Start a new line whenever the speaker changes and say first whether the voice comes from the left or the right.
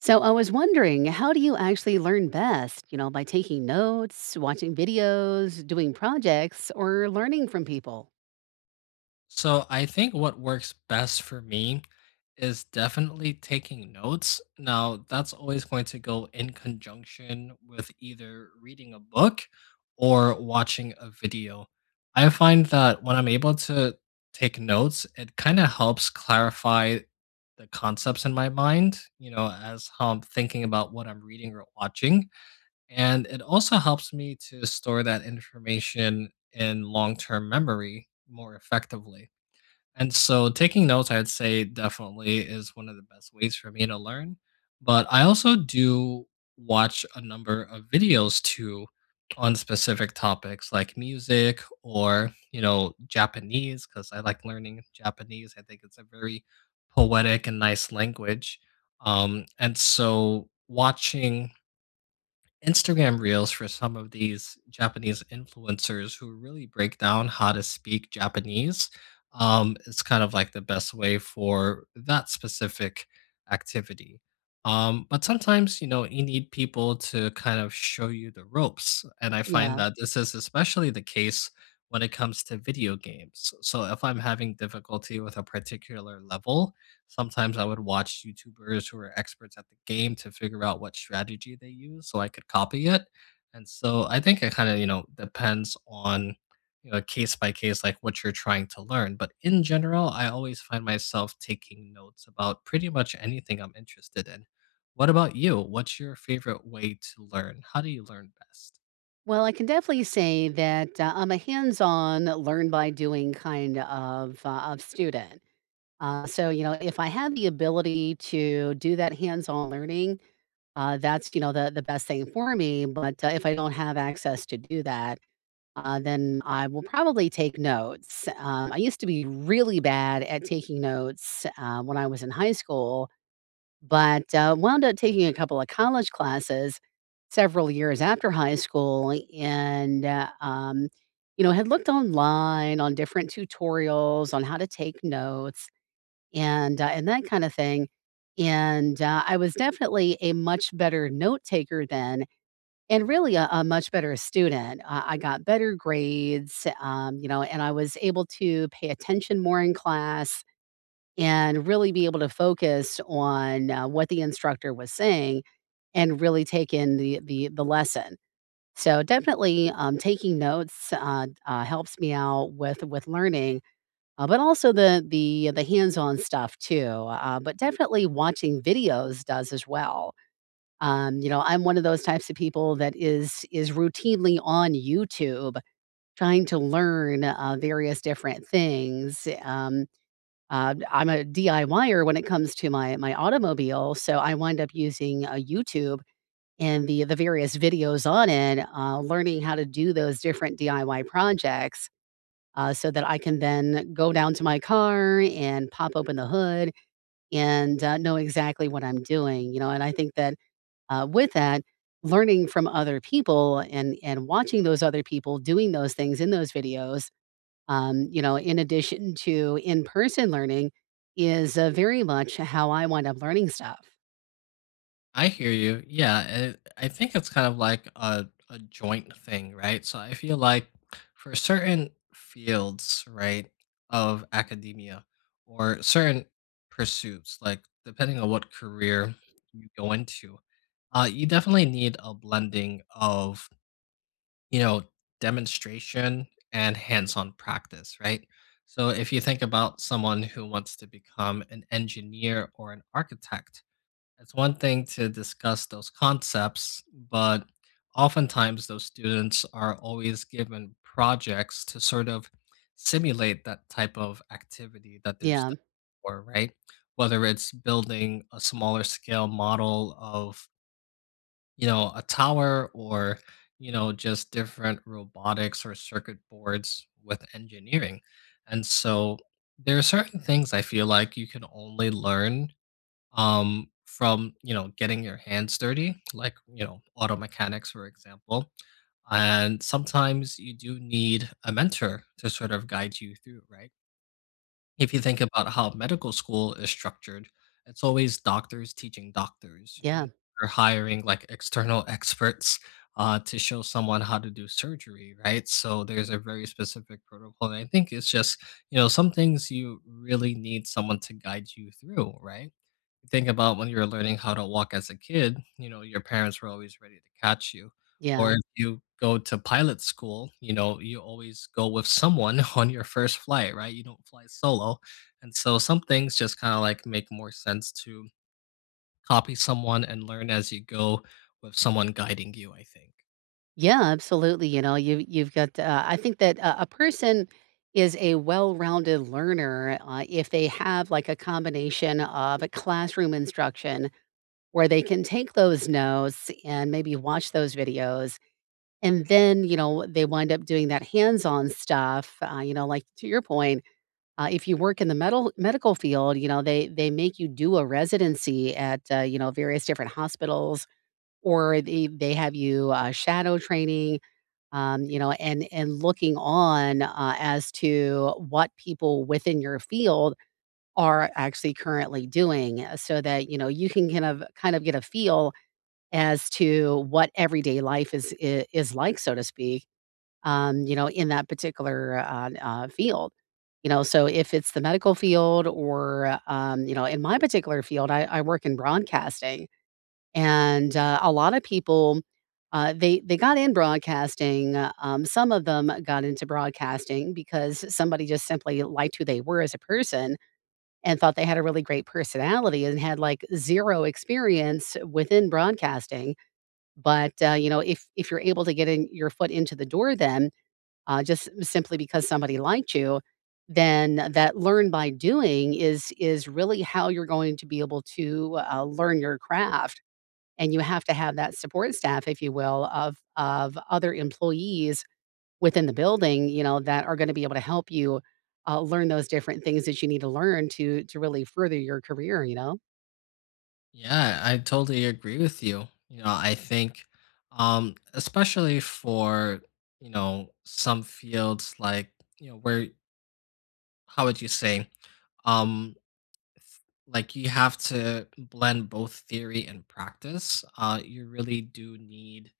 right: So I was wondering, how do you actually learn best? You know, by taking notes, watching videos, doing projects, or learning from people?
left: So I think what works best for me is definitely taking notes. Now, that's always going to go in conjunction with either reading a book or watching a video. I find that when I'm able to take notes, it kind of helps clarify the concepts in my mind, you know, as how I'm thinking about what I'm reading or watching. And it also helps me to store that information in long term memory more effectively. And so taking notes, I'd say definitely is one of the best ways for me to learn. But I also do watch a number of videos too on specific topics like music or, you know, Japanese, because I like learning Japanese. I think it's a very poetic and nice language. And so watching Instagram reels for some of these Japanese influencers who really break down how to speak Japanese. It's kind of like the best way for that specific activity. But sometimes, you know, you need people to kind of show you the ropes. And I find
right: Yeah.
left: that this is especially the case when it comes to video games. So if I'm having difficulty with a particular level, sometimes I would watch YouTubers who are experts at the game to figure out what strategy they use so I could copy it. And so I think it kind of, you know, depends on, you know, case by case, like what you're trying to learn. But in general, I always find myself taking notes about pretty much anything I'm interested in. What about you? What's your favorite way to learn? How do you learn best?
right: Well, I can definitely say that I'm a hands-on, learn by doing kind of student. So you know, if I have the ability to do that hands-on learning, that's you know the best thing for me. But if I don't have access to do that, then I will probably take notes. I used to be really bad at taking notes when I was in high school, but wound up taking a couple of college classes several years after high school, and you know had looked online on different tutorials on how to take notes and that kind of thing. And I was definitely a much better note taker then and really a much better student. I got better grades, you know, and I was able to pay attention more in class and really be able to focus on, what the instructor was saying and really take in the lesson. So definitely, taking notes, helps me out with learning, but also the hands-on stuff too, but definitely watching videos does as well. You know, I'm one of those types of people that is routinely on YouTube trying to learn, various different things. I'm a DIYer when it comes to my my automobile, so I wind up using, YouTube and the various videos on it, learning how to do those different DIY projects, so that I can then go down to my car and pop open the hood and, know exactly what I'm doing, you know, and I think that with that, learning from other people and watching those other people doing those things in those videos, you know, in addition to in person learning, is very much how I wind up learning stuff.
left: I hear you. Yeah, it, I think it's kind of like a joint thing, right? So I feel like for certain fields, right, of academia or certain pursuits, like depending on what career you go into, you definitely need a blending of, you know, demonstration and hands on practice, right? So if you think about someone who wants to become an engineer or an architect, it's one thing to discuss those concepts, but oftentimes those students are always given projects to sort of simulate that type of activity that they're
right: Yeah,
left: studying for, right? Whether it's building a smaller scale model of, you know, a tower or, you know, just different robotics or circuit boards with engineering. And so there are certain things I feel like you can only learn from you know getting your hands dirty, like you know auto mechanics, for example. And sometimes you do need a mentor to sort of guide you through, right? If you think about how medical school is structured, it's always doctors teaching doctors. You
right: yeah,
left: know, you're hiring like external experts to show someone how to do surgery, right? So there's a very specific protocol. And I think it's just, you know, some things you really need someone to guide you through, right? Think about when you were learning how to walk as a kid, you know, your parents were always ready to catch you. Or
right: yeah,
left: if you go to pilot school, you know, you always go with someone on your first flight, right? You don't fly solo. And so some things just kind of like make more sense to copy someone and learn as you go with someone guiding you, I think.
right: yeah, absolutely. You know, you you've got. I think that a person is a well-rounded learner if they have like a combination of a classroom instruction where they can take those notes and maybe watch those videos. And then, you know, they wind up doing that hands-on stuff, you know, like to your point, if you work in the medical field, you know, they make you do a residency at, you know, various different hospitals, or they have you, shadow training, you know, and looking on, as to what people within your field are actually currently doing, so that, you know, you can kind of get a feel as to what everyday life is like, so to speak, you know, in that particular, field. You know, so if it's the medical field or, you know, in my particular field, I work in broadcasting, and a lot of people, they got in broadcasting. Some of them got into broadcasting because somebody just simply liked who they were as a person and thought they had a really great personality and had like zero experience within broadcasting. But you know, if you're able to get in your foot into the door, then just simply because somebody liked you, then that learn by doing is really how you're going to be able to learn your craft. And you have to have that support staff, if you will, of other employees within the building, you know, that are going to be able to help you learn those different things that you need to learn to really further your career. You know,
left: Yeah, I totally agree with you. You know, I think especially for, you know, some fields like, you know, where how would you say um like you have to blend both theory and practice you really do need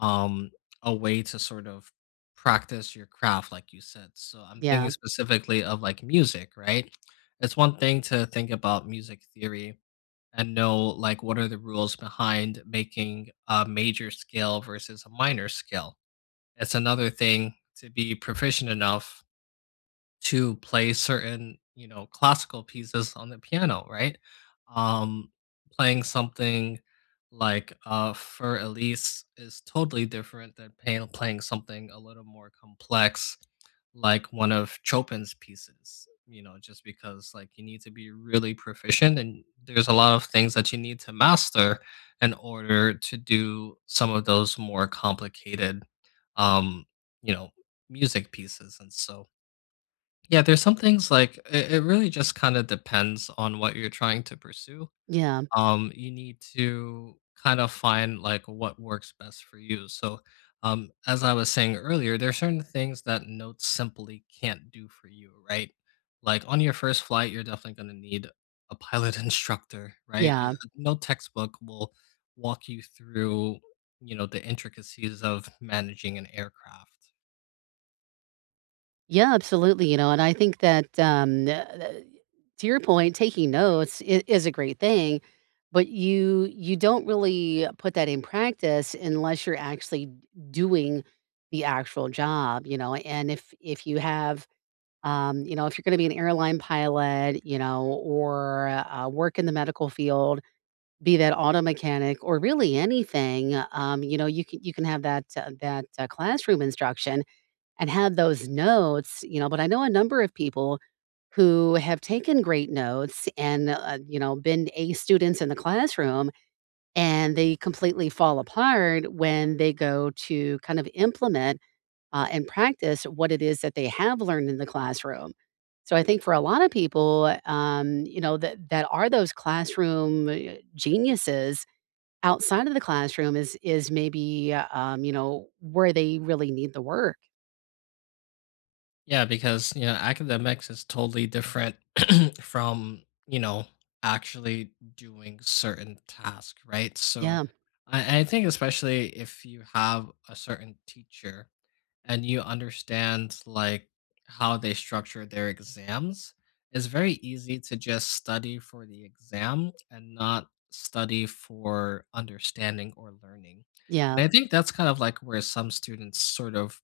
left: um a way to sort of practice your craft like you said. So I'm thinking
right: yeah,
left: specifically of like music, right? It's one thing to think about music theory and know like what are the rules behind making a major scale versus a minor scale. It's another thing to be proficient enough to play certain, you know, classical pieces on the piano, right? Um, playing something like Fur Elise is totally different than playing, playing something a little more complex, like one of Chopin's pieces, you know, just because like you need to be really proficient and there's a lot of things that you need to master in order to do some of those more complicated, um, you know, music pieces. And so, yeah, there's some things like it really just kind of depends on what you're trying to pursue.
right: yeah,
left: You need to kind of find like what works best for you. So, as I was saying earlier, there are certain things that notes simply can't do for you, right? Like on your first flight, you're definitely going to need a pilot instructor, right? Your,
right: yeah.
left: no textbook will walk you through, you know, the intricacies of managing an aircraft.
right: Yeah, absolutely, you know, and I think that, to your point, taking notes I is a great thing, but you don't really put that in practice unless you're actually doing the actual job, you know, and if you have, you know, if you're gonna be an airline pilot, you know, or, work in the medical field, be that auto mechanic or really anything, you know, you can have that, classroom instruction and had those notes, you know, but I know a number of people who have taken great notes and, you know, been A students in the classroom, and they completely fall apart when they go to kind of implement and practice what it is that they have learned in the classroom. So I think for a lot of people, you know, that that are those classroom geniuses outside of the classroom is maybe you know where they really need the work.
left: Yeah, because you know academics is totally different from, you know, actually doing certain task, right? So
right: Yeah,
left: I think especially if you have a certain teacher and you understand like how they structure their exams, it's very easy to just study for the exam and not study for understanding or learning. And
right: yeah.
left: I think that's kind of like where some students sort of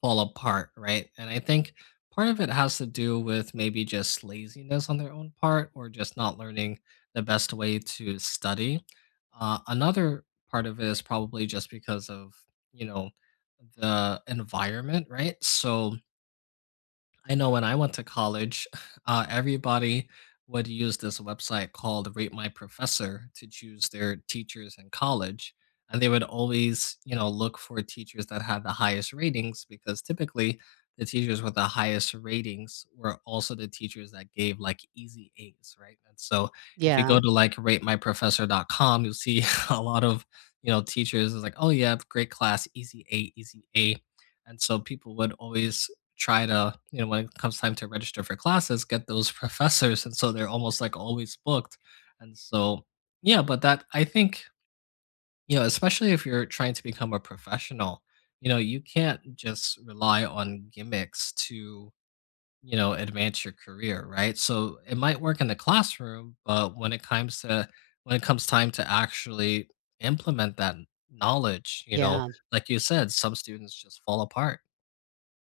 left: fall apart, right? And I think part of it has to do with maybe just laziness on their own part or just not learning the best way to study. Another part of it is probably just because of, you know, the environment, right? So, I know when I went to college, everybody would use this website called Rate My Professor to choose their teachers in college. And they would always, you know, look for teachers that had the highest ratings because typically the teachers with the highest ratings were also the teachers that gave like easy A's, right? And so if you go
right: Yeah,
left: to like ratemyprofessor.com, you'll see a lot of, you know, teachers is like, oh, yeah, great class, easy A, easy A. And so people would always try to, you know, when it comes time to register for classes, get those professors. And so they're almost like always booked. And so, yeah, but that I think, you know, especially if you're trying to become a professional, you know, you can't just rely on gimmicks to, you know, advance your career, right? So it might work in the classroom, but when it comes to when it comes time to actually implement that knowledge, you know,
right: yeah.
left: like you said, some students just fall apart.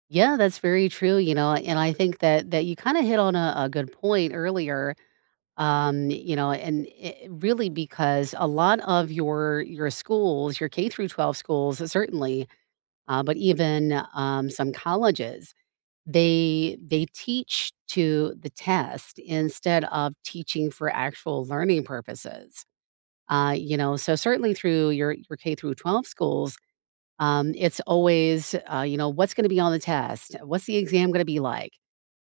right: Yeah, that's very true, you know, and I think that that you kinda hit on a good point earlier, you know, and it really because a lot of your schools, your K through 12 schools certainly, but even, some colleges, they teach to the test instead of teaching for actual learning purposes. You know, so certainly through your K through 12 schools, it's always, you know, what's going to be on the test? What's the exam going to be like?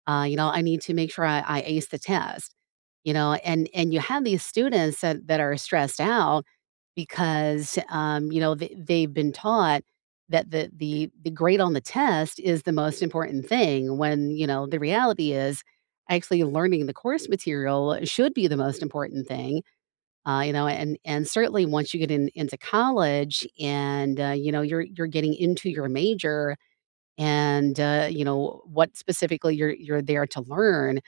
right: You know, I need to make sure I ace the test. You know, and you have these students that, that are stressed out because you know they, they've been taught that the grade on the test is the most important thing. When you know the reality is actually learning the course material should be the most important thing, you know, and certainly once you get in into college and, you know, you're getting into your major and, you know, what specifically you're there to learn,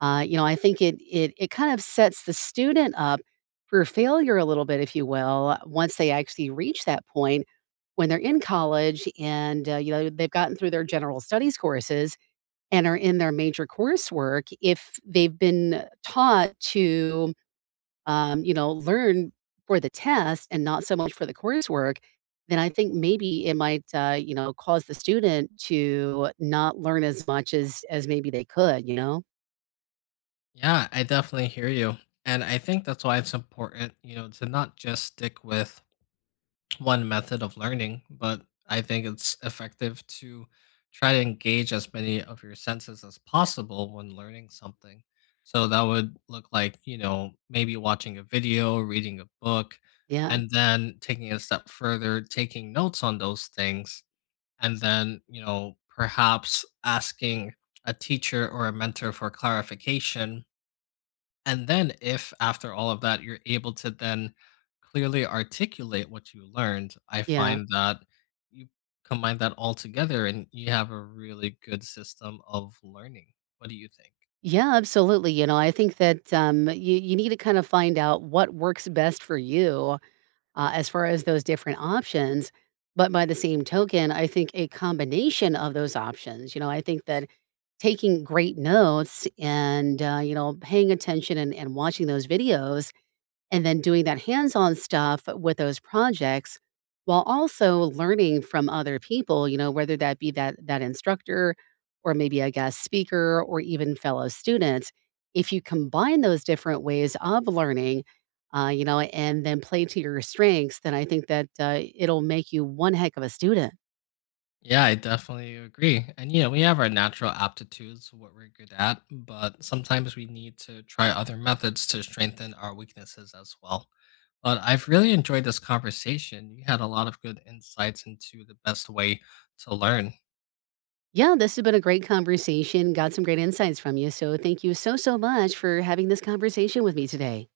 right: you know, I think it kind of sets the student up for failure a little bit, if you will, once they actually reach that point when they're in college and, you know, they've gotten through their general studies courses and are in their major coursework if they've been taught to you know, learn for the test and not so much for the coursework, then I think maybe it might, you know, cause the student to not learn as much as maybe they could, you know?
left: Yeah, I definitely hear you. And I think that's why it's important, you know, to not just stick with one method of learning, but I think it's effective to try to engage as many of your senses as possible when learning something. So that would look like, you know, maybe watching a video, reading a book,
right: Yeah.
left: and then taking it a step further, taking notes on those things, and then, you know, perhaps asking a teacher or a mentor for clarification and then, if after all of that, you're able to then clearly articulate what you learned, I
right: Yeah.
left: find that you combine that all together and you have a really good system of learning. What do you think?
right: Yeah, absolutely. You know, I think that you you need to kind of find out what works best for you as far as those different options. But by the same token, I think a combination of those options. You know, I think that taking great notes and, you know, paying attention and watching those videos and then doing that hands-on stuff with those projects while also learning from other people, you know, whether that be that that instructor or maybe a guest speaker or even fellow students. If you combine those different ways of learning, you know, and then play to your strengths, then I think that it'll make you one heck of a student.
left: Yeah, I definitely agree. And, you know, we have our natural aptitudes, what we're good at, but sometimes we need to try other methods to strengthen our weaknesses as well. But I've really enjoyed this conversation. You had a lot of good insights into the best way to learn.
right: Yeah, this has been a great conversation. Got some great insights from you. So thank you so, so much for having this conversation with me today.